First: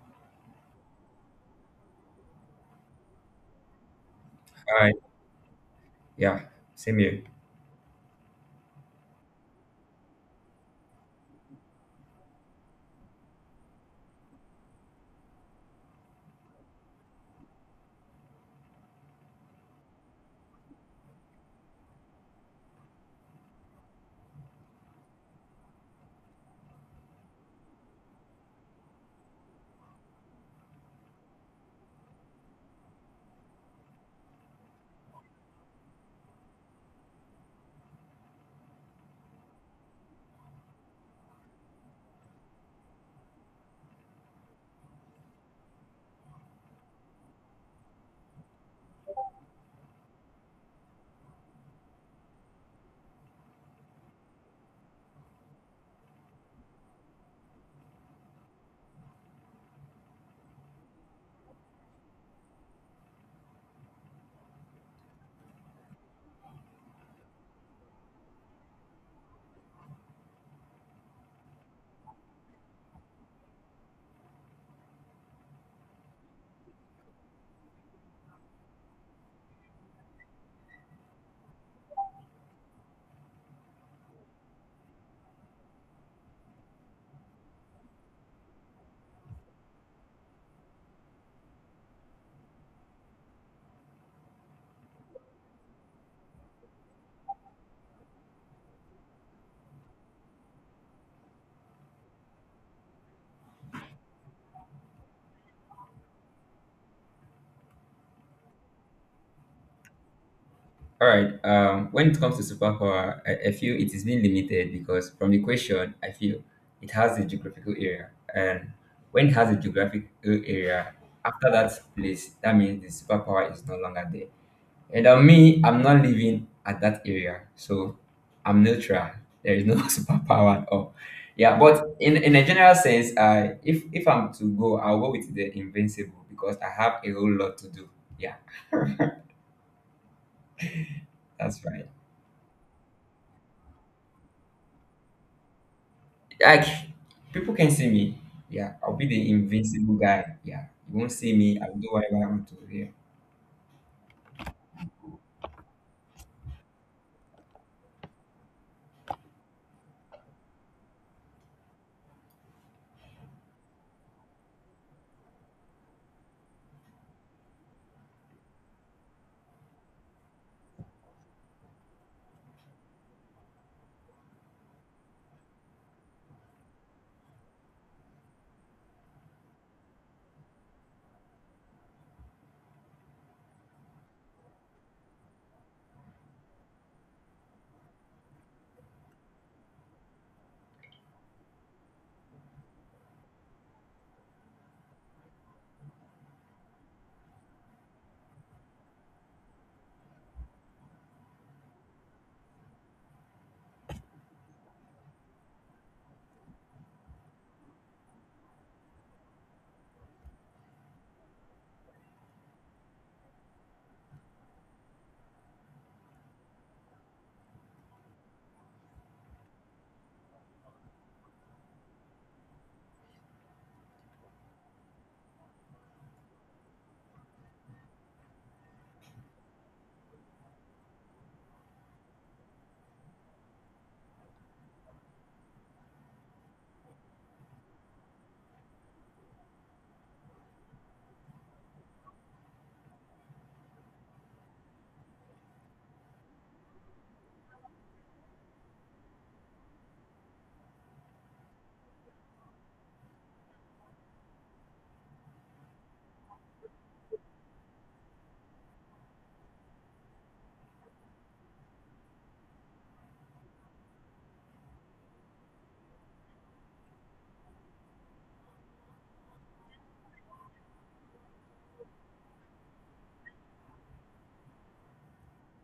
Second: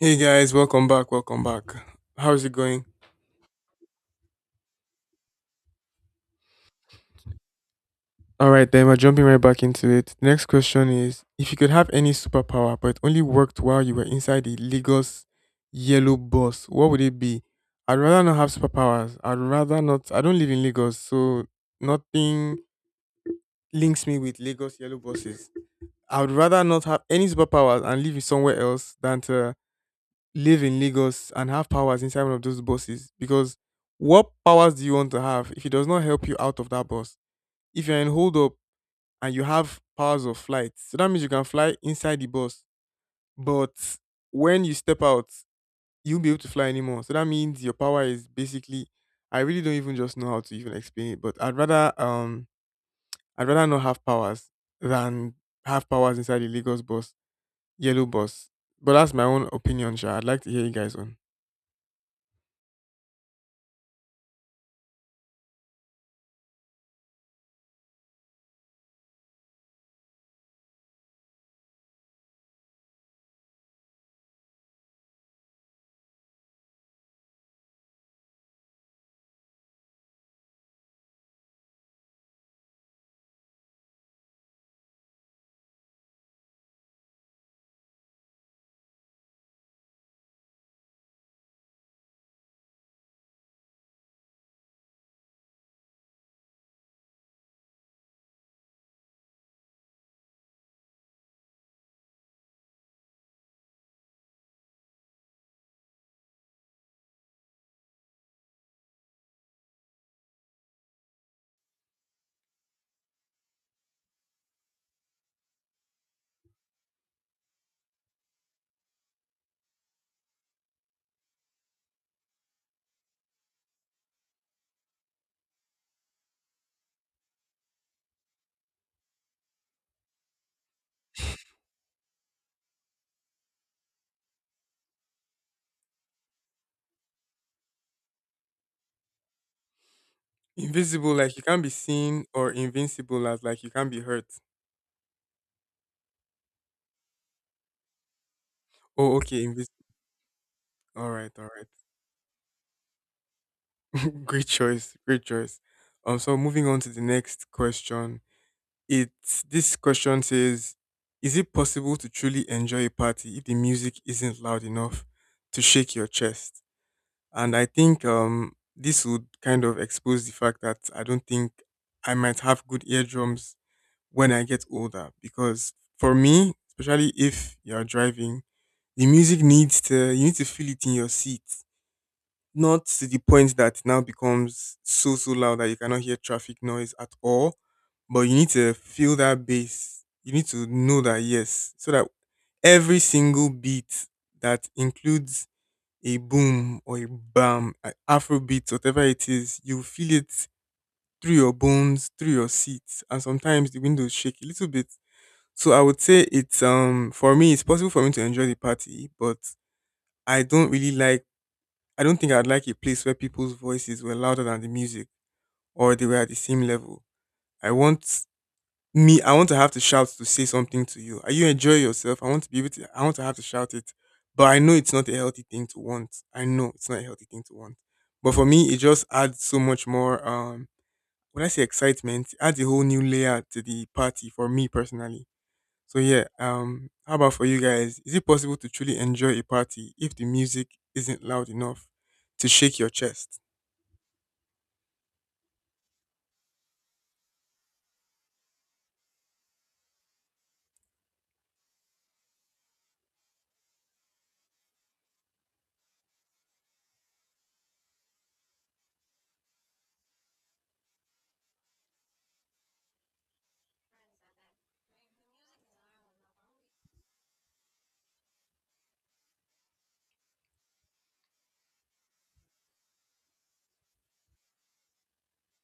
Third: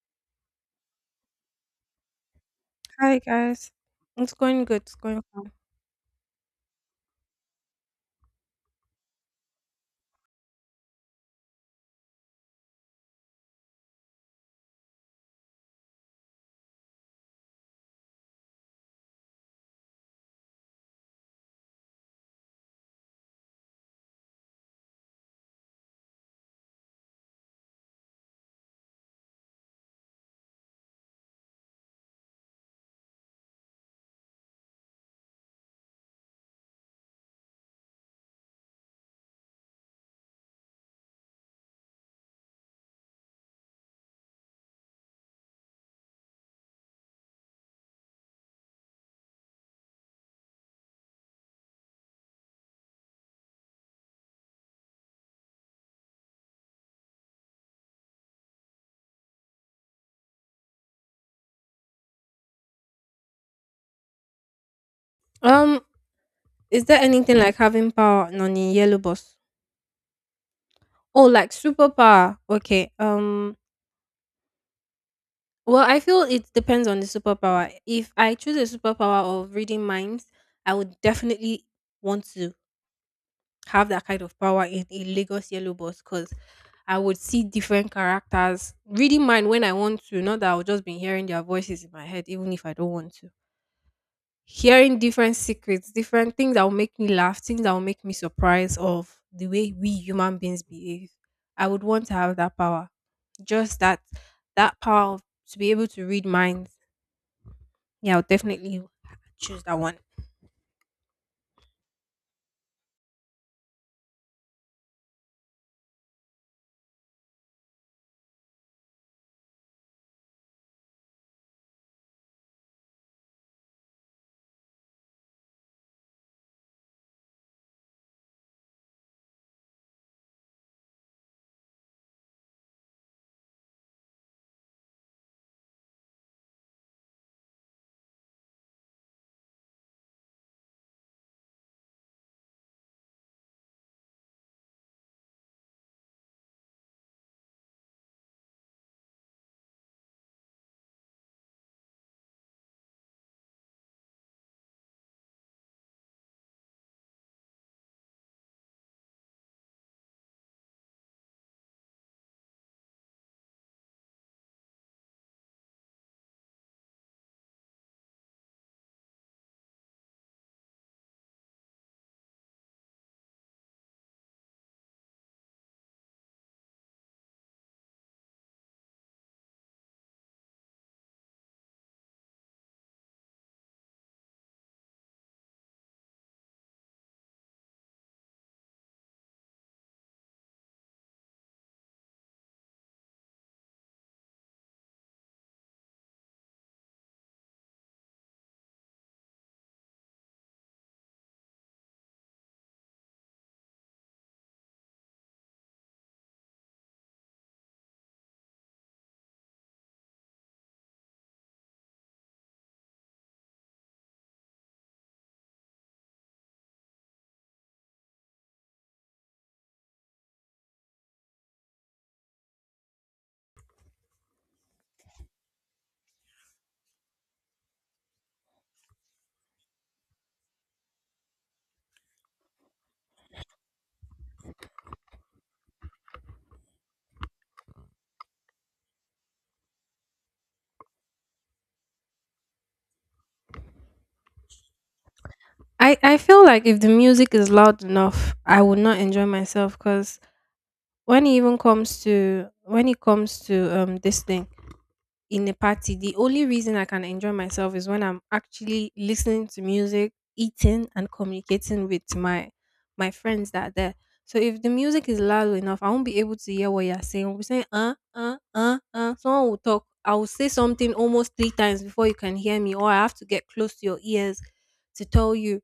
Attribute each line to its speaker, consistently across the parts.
Speaker 1: Hey guys, welcome back. Welcome back. How's it going?
Speaker 2: Hi guys, it's going good.
Speaker 3: Alright.
Speaker 2: It's going fine.
Speaker 3: Yeah, same here.
Speaker 1: All right, then we're jumping right back into it. The next question is if you could have any superpower but it only worked while you were inside the Lagos yellow bus, what would it be? I'd rather not have superpowers. I'd rather not. I don't live in Lagos, so nothing links me with Lagos yellow buses. I would rather not have any superpowers and live in somewhere else than to live in Lagos and have powers inside one of those buses because what powers do you want to have if it does not help you out of that bus? If you're in hold up and you have powers of flight, so that means you can fly inside the bus, but when you step out, you won't be able to fly anymore. So that means your power is basically I really don't even just know how to even explain it, but I'd rather not have powers than have powers inside the Lagos bus, yellow bus. But that's my own opinion, Sha. I'd like to hear you guys on.
Speaker 2: Um, is there anything like having power and on a yellow bus? Oh, like superpower. Okay. Well, I feel it depends on the superpower. If I choose a superpower of reading minds, I would definitely want to have that kind of power in a Lagos yellow bus because I would see different characters reading mind when I want to. Not that I would just be hearing their voices in my head, even if I don't want to. Hearing different secrets, different things that will make me laugh, things that will make me surprised of the way we human beings behave. I would want to have that power. Just that power of, to be able to read minds. Yeah, I'll definitely choose that one.
Speaker 3: All right. When it comes to superpower, I feel it is being limited because from the question, I feel it has a geographical area, and when it has a geographical area, after that place, that means the superpower is no longer there. And on me, I'm not living at that area, so I'm neutral. There is no superpower at all. Yeah, but in a general sense, I if I'm to go, I'll go with the invincible because I have a whole lot to do. Yeah,
Speaker 1: Invisible, like you can't
Speaker 3: that's
Speaker 1: be
Speaker 3: right.
Speaker 1: seen, or invincible, as like you can't be hurt.
Speaker 3: Like people can see me. Yeah, I'll be
Speaker 1: Oh,
Speaker 3: the
Speaker 1: okay, invisible.
Speaker 3: invincible guy. Yeah, you
Speaker 1: All
Speaker 3: won't
Speaker 1: right,
Speaker 3: see
Speaker 1: all
Speaker 3: me. I'll do whatever I want to. Yeah.
Speaker 1: right. Great choice, great choice. So moving on to the next question. It's this question says, is it possible to truly enjoy a party if the music isn't loud enough to shake your chest? And I think this would kind of expose the fact that I don't think I might have good eardrums when I get older because for me, especially if you're driving, the music needs to you need to feel it in your seat, not to the point that it now becomes so loud that you cannot hear traffic noise at all. But you need to feel that bass. You need to know that, yes, so that every single beat that includes a boom or a bam, a Afro beat, whatever it is, you feel it through your bones, through your seats, and sometimes the windows shake a little bit. So I would say it's for me it's possible for me to enjoy the party, but I don't really like, I don't think I'd like a place where people's voices were louder than the music or they were at the same level. I want I want to have to shout to say something to you. Are you enjoying yourself? I want to have to shout it. But I know it's not a healthy thing to want. I know it's not a healthy thing to want. But for me it just adds so much more when I say excitement, it adds a whole new layer to the party for me personally. So yeah, how about for you guys? Is it possible to truly enjoy a party if the music isn't loud enough to shake your chest?
Speaker 2: I feel like if the music is loud enough, I would not enjoy myself because when it comes to this thing in a party, the only reason I can enjoy myself is when I'm actually listening to music, eating, and communicating with my friends that are there. So if the music is loud enough, I won't be able to hear what you're saying. We'll be saying. Someone will talk. I will say something almost three times before you can hear me, or I have to get close to your ears to tell you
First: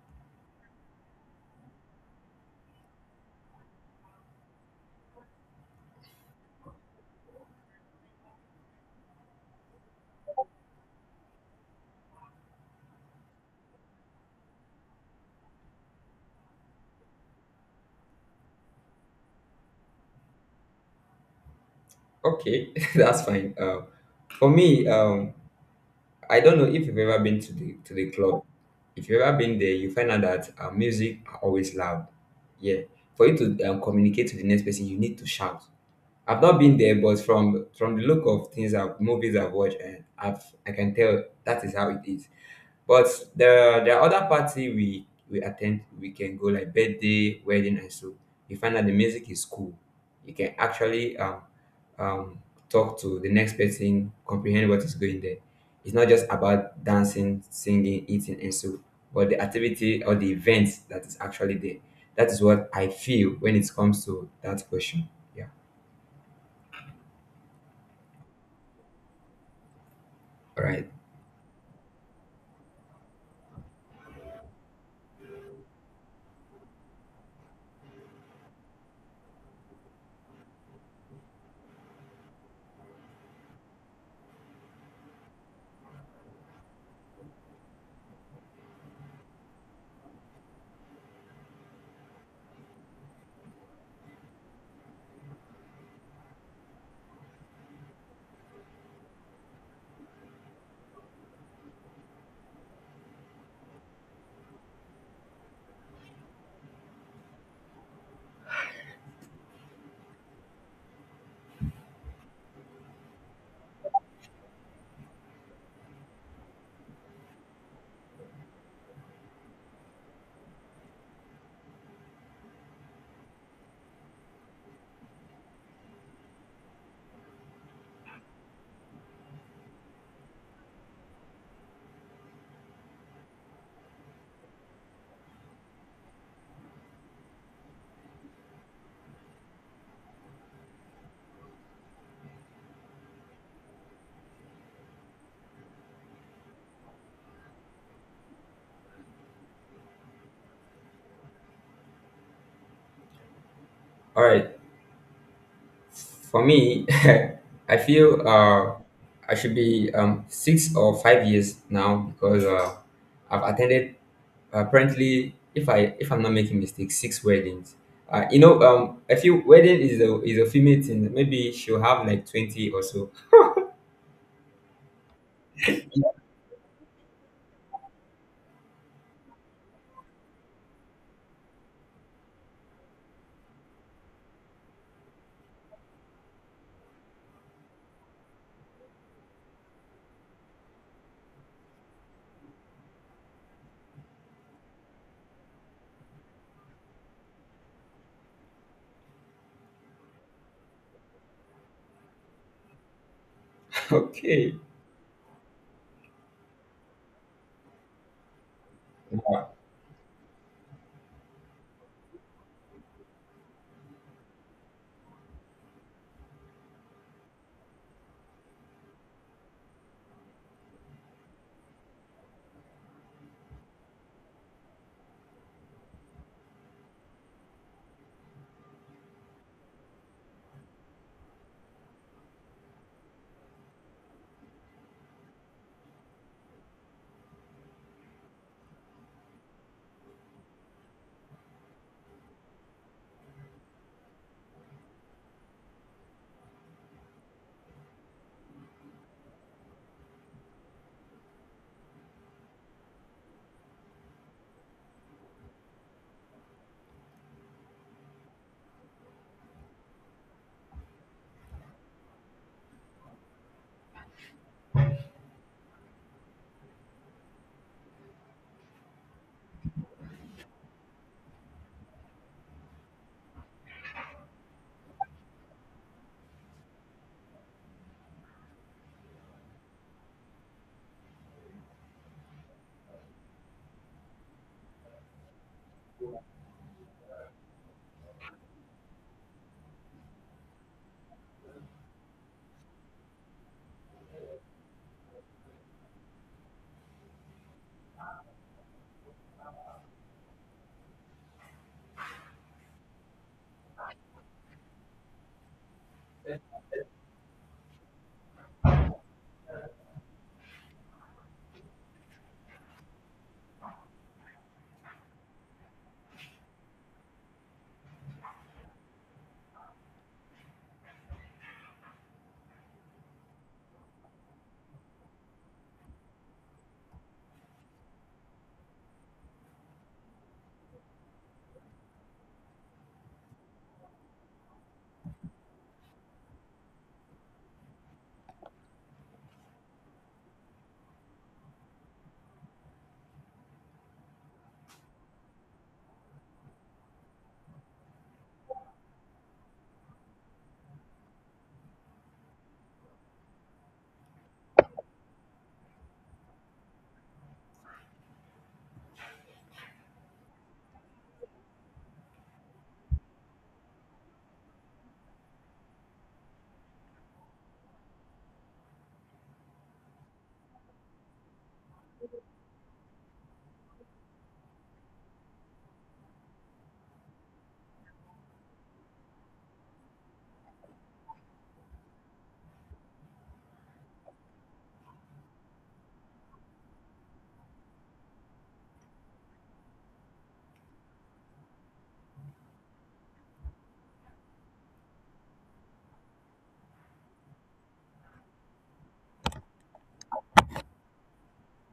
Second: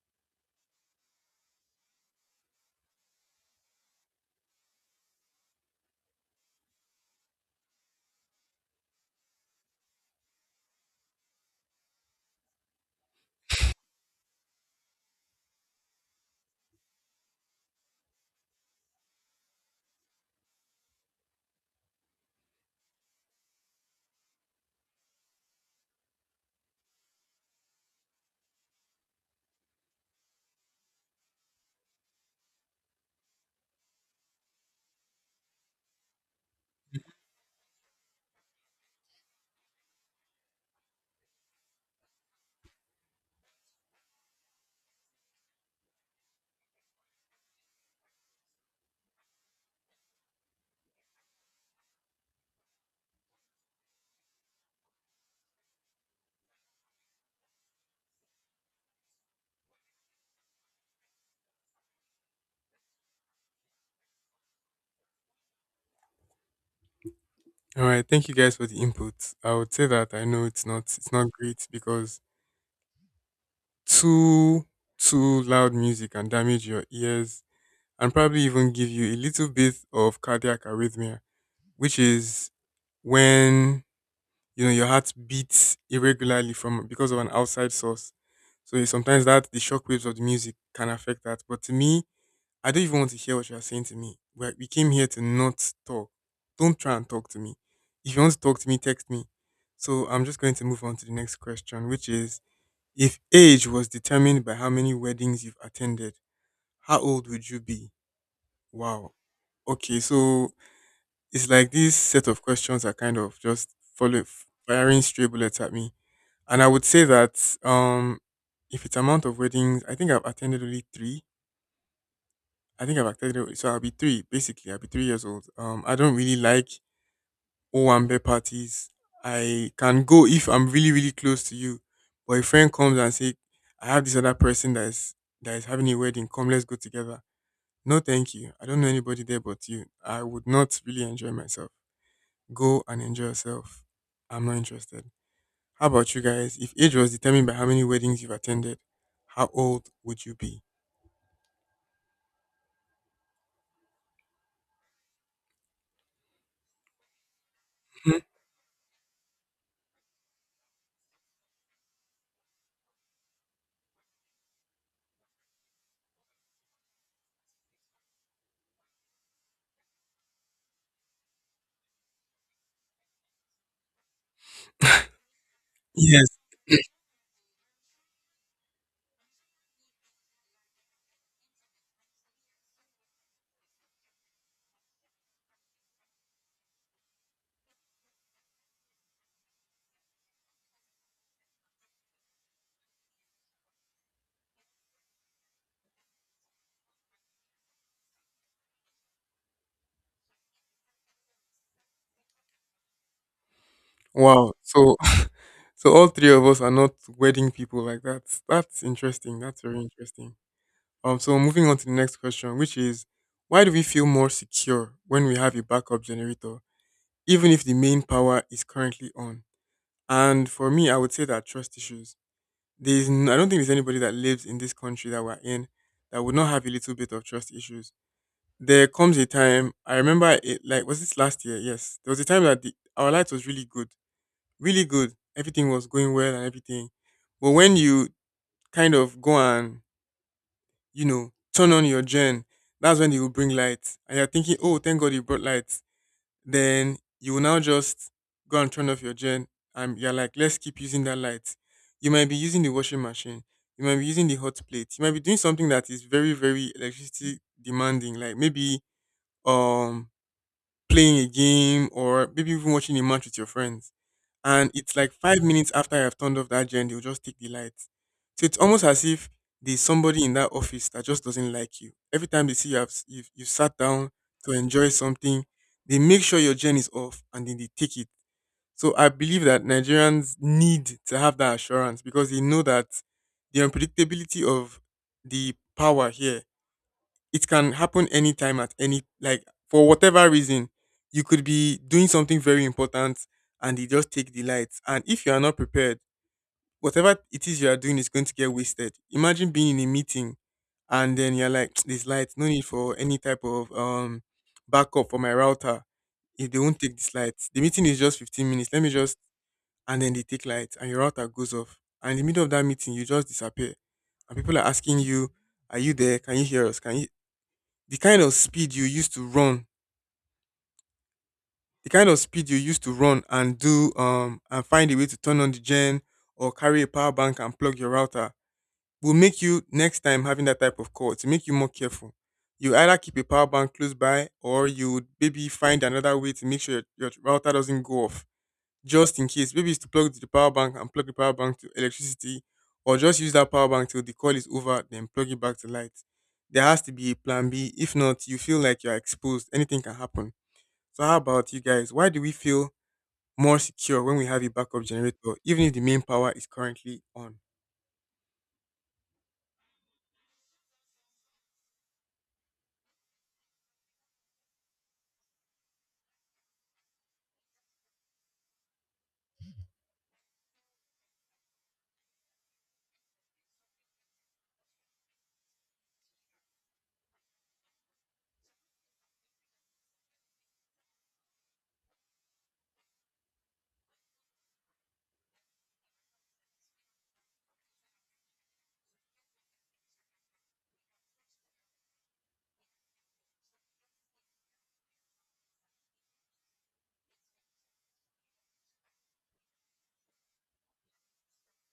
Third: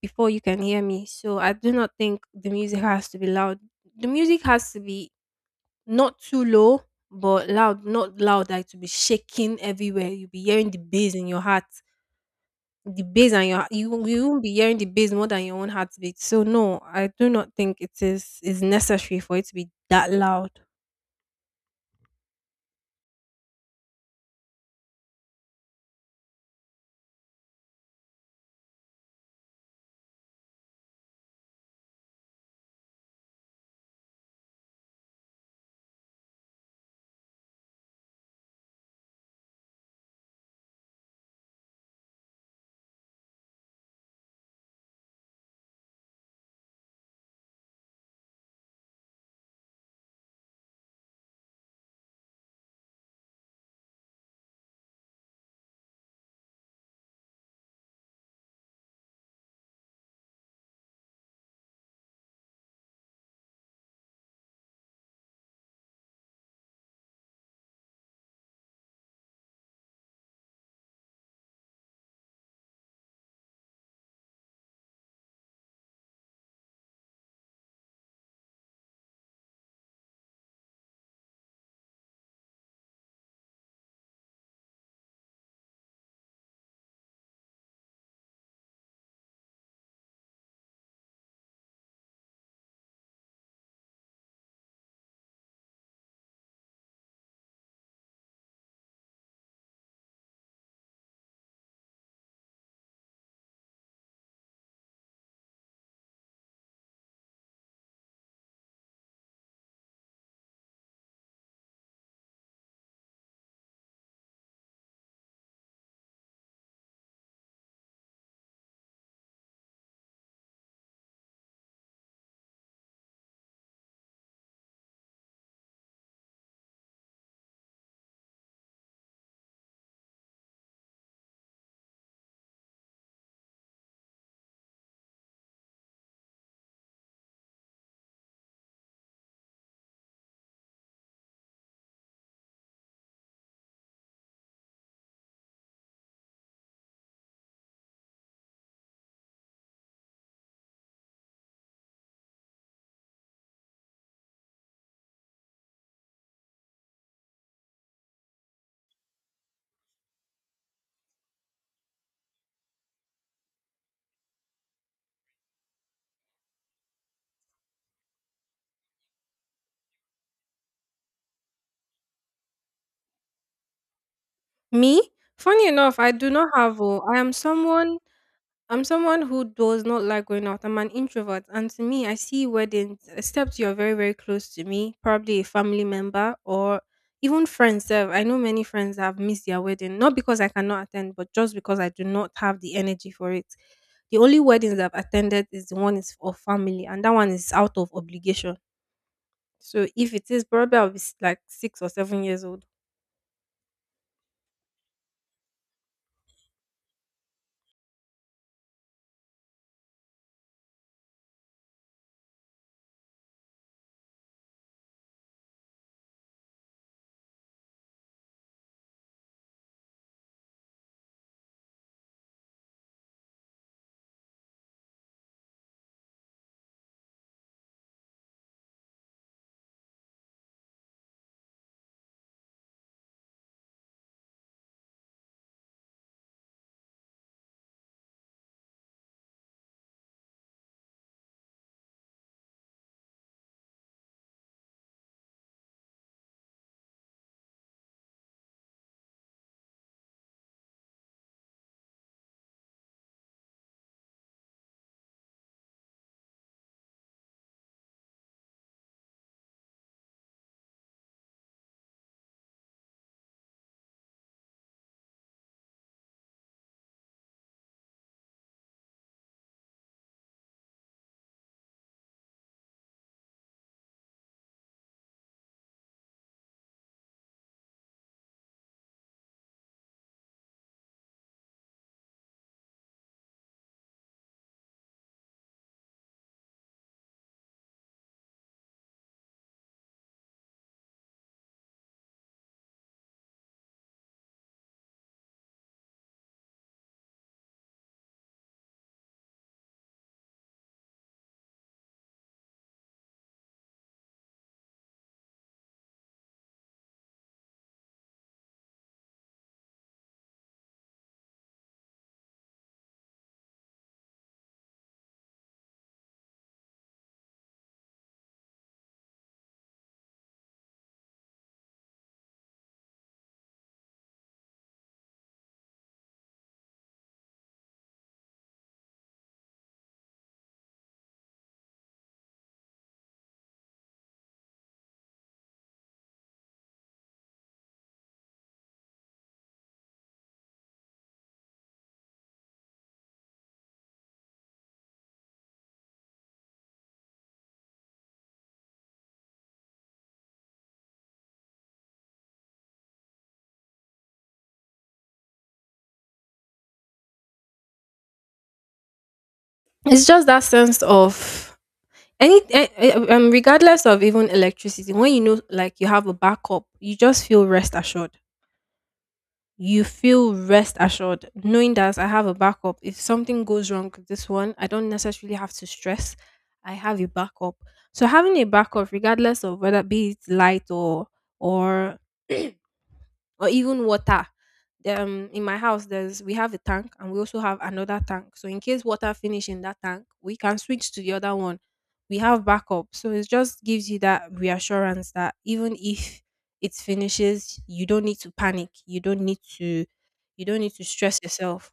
Speaker 2: before you can hear me. So I do not think the music has to be loud. The music has to be not too low, but loud, not loud like to be shaking everywhere. You'll be hearing the bass in your heart. The bass and your you won't be hearing the bass more than your own heartbeat. So no, I do not think it is necessary for it to be that loud.
Speaker 3: Okay, that's fine. For me, I don't know if you've ever been to the club. If you've ever been there, you find out that music are always loud. Yeah, for you to communicate to the next person, you need to shout. I've not been there, but from the look of things, I've movies I've watched, and I've I can tell that is how it is. But the other party we attend, we can go like birthday, wedding, and so you find that the music is cool. You can actually um, talk to the next person, comprehend what is going there. It's not just about dancing, singing, eating, and so, but the activity or the event that is actually there. That is what I feel when it comes to that question. Yeah.
Speaker 1: All right, thank you guys for the input. I would say that I know
Speaker 3: All
Speaker 1: it's not
Speaker 3: right.
Speaker 1: it's not great because too too loud music can damage your ears and probably even give you a little bit of cardiac arrhythmia, which is when you know your heart beats irregularly from because of an outside source. So sometimes that the shock waves of the music can affect that. But to me, I don't even want to hear what you are saying to me. We came here to not talk. Don't try and talk to me. If you want to talk to me, text me. So I'm just going to move on to the next question, which is if age was determined by how many weddings you've attended, how old would you be? Wow. Okay, so it's like this set of questions are kind of just follow firing stray bullets at me. And I would say that if it's amount of weddings, I think I've attended only three. I think I've accepted it. So I'll be three, basically. I'll be 3 years old. I don't really like Owambe parties. I can go if I'm really, really close to you. But a friend comes and say, I have this other person that is having a wedding, come let's go together. No, thank you. I don't know anybody there but you. I would not really enjoy myself. Go and enjoy yourself. I'm not interested. How about you guys? If age was determined by how many weddings you've attended, how old would you be?
Speaker 3: All right. For me, I
Speaker 1: Mhm.
Speaker 3: feel I should be 6 or 5 years now because I've attended apparently, if I'm not making mistakes, 6 weddings. I feel wedding is a female thing. Maybe she'll have like 20 or so.
Speaker 2: Me? Funny enough, I do
Speaker 1: Yes.
Speaker 2: not have oh. I'm someone who does not like going out. I'm an introvert. And to me, I see weddings, except you're very, very close to me, probably a family member or even friends. Sef. I know many friends that have missed their wedding, not because I cannot attend, but just because I do not have the energy for it. The only weddings I've attended is the one is of family, and that one is out of obligation. So if it is, probably I'll be like 6 or 7 years old.
Speaker 1: Wow.
Speaker 3: Okay,
Speaker 1: So all three of us are not wedding people like that. That's interesting. That's very interesting. So moving on to the next question, which is why do we feel more secure when we have a backup generator, even if the main power is currently on? And for me, I would say that trust issues. I don't think there's anybody that lives in this country that we're in that would not have a little bit of trust issues. There comes a time, I remember it, like, was this last year? Yes, there was a time that our light was really good. Everything was going well and everything. But when you kind of go and turn on your gen, that's when you will bring light. And you're thinking, oh, thank God you brought light. Then you will now just go and turn off your gen. And you're like, let's keep using that light. You might be using the washing machine. You might be using the hot plate. You might be doing something that is very, very electricity demanding, like maybe um playing a game or maybe even watching a match with your friends, and it's like 5 minutes after I've turned off that gen, they'll just take the lights. So it's almost as if there's somebody in that office that just doesn't like you. Every time they see you have you you sat down to enjoy something, they make sure your gen is off and then they take it. So I believe that Nigerians need to have that assurance because they know that the unpredictability of the power here, it can happen anytime, at any, like, for whatever reason, you could be doing something very important and they just take the lights. And if you are not prepared, whatever it is you are doing is going to get wasted. Imagine being in a meeting and then you're like, this light, no need for any type of backup for my router. If they won't take this light, the meeting is just 15 minutes, let me just. And then they take light and your router goes off, and in the middle of that meeting you just disappear and people are asking you, are you there? Can you hear us? Can you? The kind of speed you used to run, the kind of speed you used to run and do and find a way to turn on the gen or carry a power bank and plug your router will make you next time having that type of call to make you more careful. You either keep a power bank close by or you would maybe find another way to make sure your router doesn't go off just in case. Maybe it's to plug to the power bank and plug the power bank to electricity, or just use that power bank till the call is over, then plug it back to light. There has to be a plan B. If not, you feel like you're exposed. Anything can happen. So how about you guys? Why do we feel more secure when we have a backup generator, even if the main power is currently on?
Speaker 2: It's just that sense of. Any regardless of even electricity, when you know like you have a backup, you just feel rest assured. You feel rest assured knowing that I have a backup. If something goes wrong with this one, I don't necessarily have to stress. I have a backup. So having a backup, regardless of whether be it light or or even water. In my house, there's we have a tank and we also have another tank. So in case water finish in that tank, we can switch to the other one. We have backup, so it just gives you that reassurance that even if it finishes, you don't need to panic. You don't need to stress yourself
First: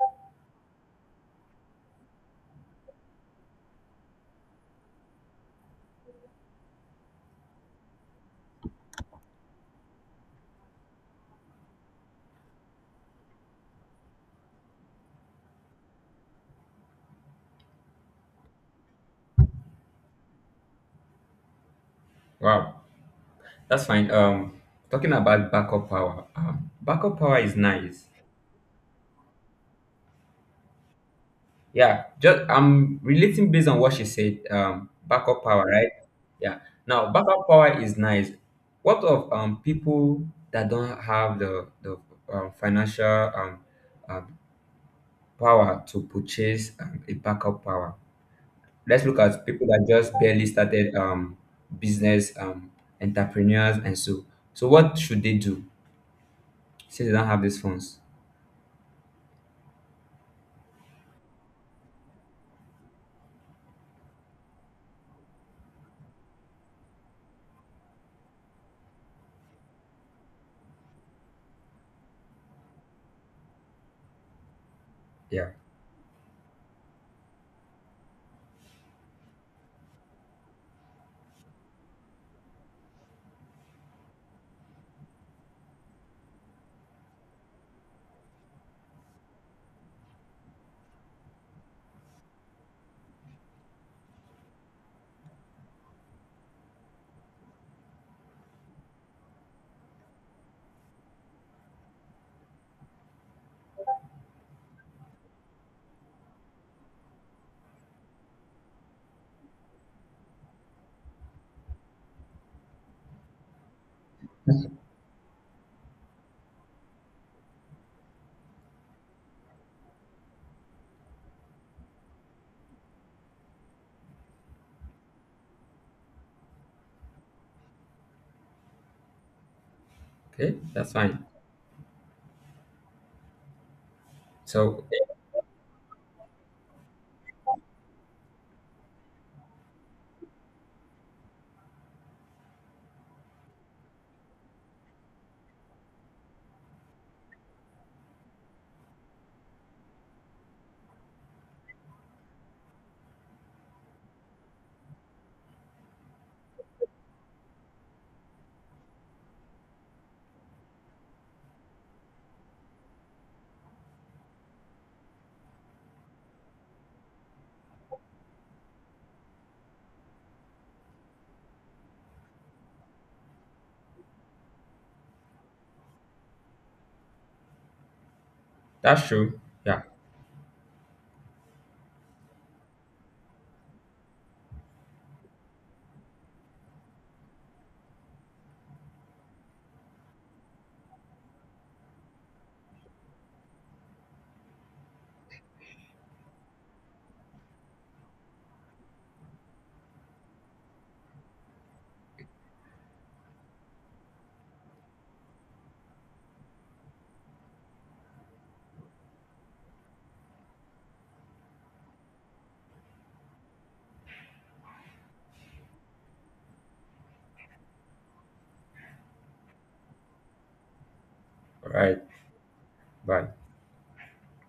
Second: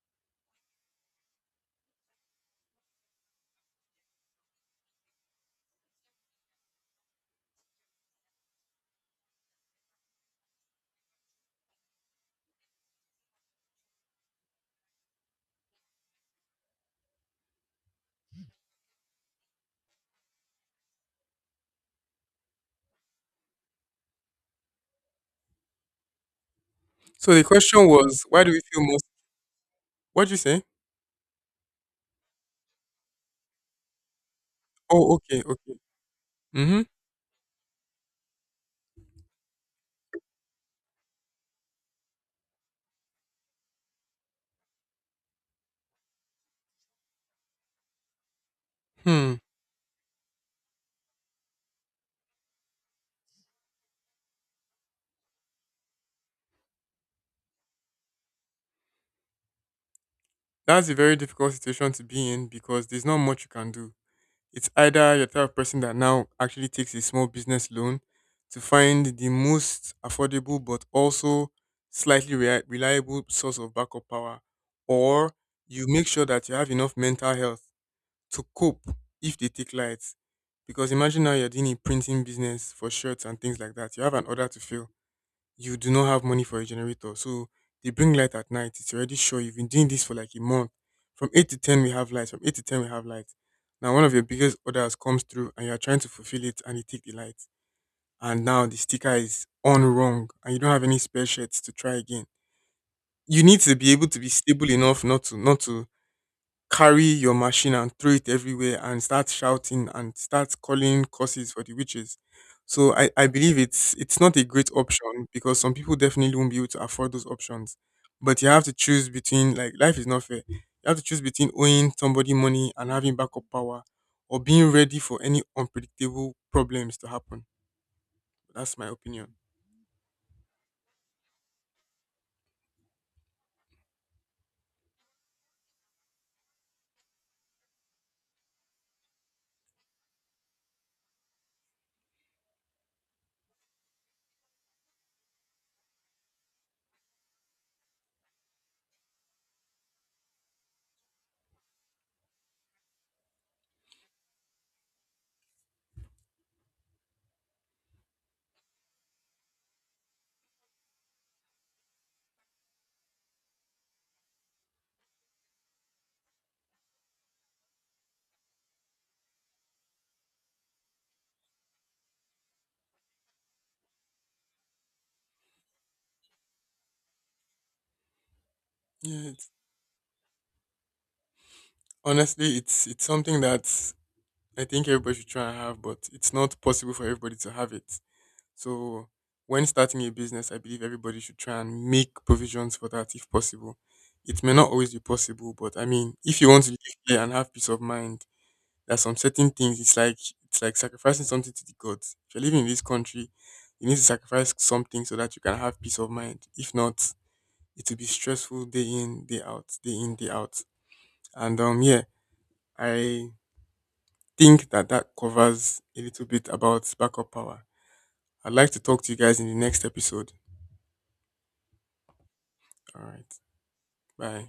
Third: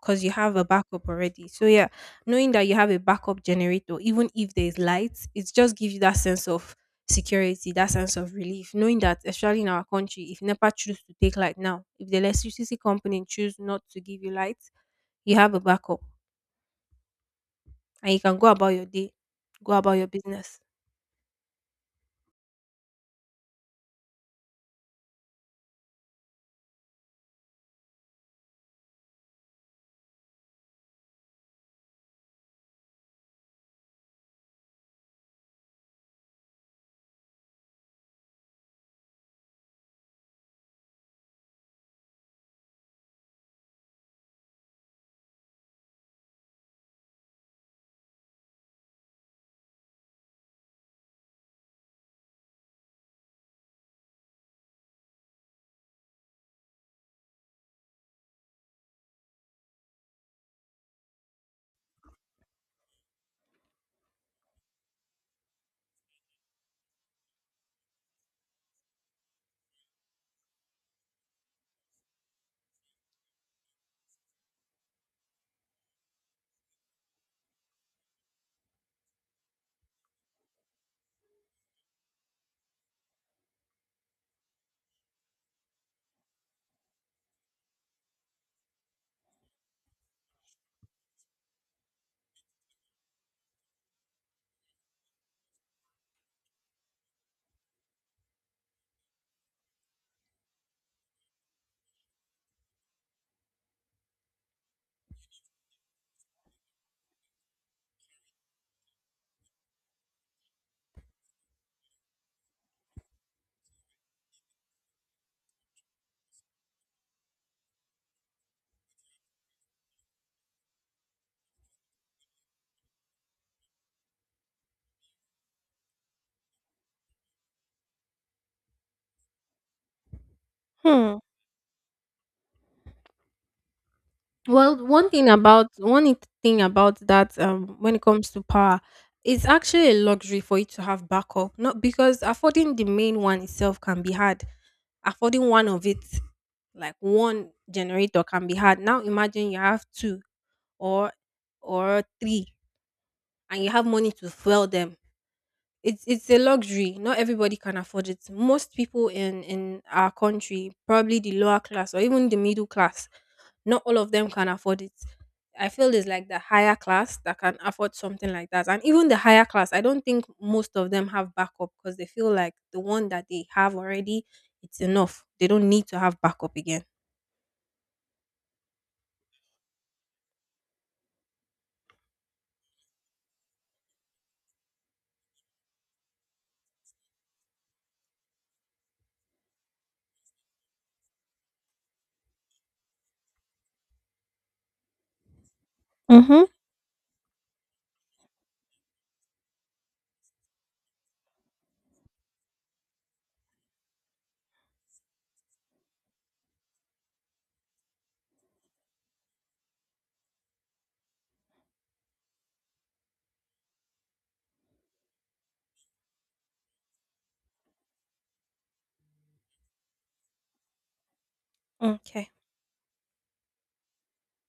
Speaker 2: because you have a backup already. So yeah, knowing that you have a backup generator, even if there is light, it just gives you that sense of security, that sense of relief, knowing that, especially in our country, if NEPA choose to take light now, if the electricity company choose not to give you light, you have a backup and you can go about your day, go about your business.
Speaker 3: wow, that's fine. Talking about backup
Speaker 1: So
Speaker 3: power
Speaker 1: the
Speaker 3: is
Speaker 1: question
Speaker 3: nice.
Speaker 1: was, why do we feel more? What do you say?
Speaker 3: Yeah, just I'm relating based on what she said.
Speaker 1: Oh, okay,
Speaker 3: Backup power,
Speaker 1: okay.
Speaker 3: right? Yeah.
Speaker 1: Mm-hmm.
Speaker 3: Now, backup power is nice. What of people that don't have the financial um, um power to purchase a backup power? Let's look
Speaker 1: Hmm.
Speaker 3: at people that just barely started business entrepreneurs and so. So what should they do since they don't have these funds?
Speaker 1: That's a very difficult situation to be in because there's not much you can do. It's either you're the type of person that now actually takes a small business loan to find the most affordable but also slightly reliable source of backup power, or
Speaker 3: Yeah.
Speaker 1: you make sure that you have enough mental health to cope if they take lights. Because imagine now you're doing a printing business for shirts and things like that. You have an order to fill. You do not have money for a generator. So they bring light at night. It's already sure you've been doing this for like a month. From 8 to 10, we have light. From 8 to 10, we have light. Now, one of your biggest orders comes through and you're trying to fulfill it and they take the light. And now the sticker is on wrong and you don't have any spare shirts to try again. You need to be able to be stable enough not to carry your machine and throw it everywhere and start shouting and start calling curses for the witches. So I believe it's not a great option because some people definitely won't be able to afford those options. But you have to choose between, like, life is not fair. You have to choose between owing somebody money and having backup power or being ready for any unpredictable problems to happen. That's my opinion.
Speaker 3: Okay, that's
Speaker 2: Hmm.
Speaker 3: fine. So
Speaker 2: Well,
Speaker 3: eh,
Speaker 2: thing about that when it comes to power, it's actually a luxury for you to have backup. Not because affording the main one itself can be hard. Affording one of it, like one generator, can be hard. Now imagine you have two or or three and you have money to fuel them. It's a luxury. Not everybody can afford it. Most people in our country, probably the lower class or even the middle class, not all of them can afford it. I feel it's like the higher class that can afford something like that. And even the higher class, I don't think most of them have backup because they feel like the one that they have already, it's enough. They don't need to have backup again.
Speaker 3: that's
Speaker 1: Yeah,
Speaker 3: true. Yeah.
Speaker 1: honestly it's something that I think everybody should try and have, but it's not possible for everybody to have it. So when starting a business, I believe everybody should try and make provisions for that if possible. It may not always be possible, but I mean, if
Speaker 2: Mm-hmm.
Speaker 1: you want to live here and have peace of mind, there are some certain things. It's like sacrificing something to the gods. If you're living in this country, you need to sacrifice something so that you can have peace of mind. If not, it will be stressful day in, day out, day in, day out. And yeah, I think that that covers a little bit about backup power. I'd like to talk to you guys in the next episode.
Speaker 3: All right.
Speaker 2: Okay.
Speaker 1: All
Speaker 3: Bye.
Speaker 1: right. Bye.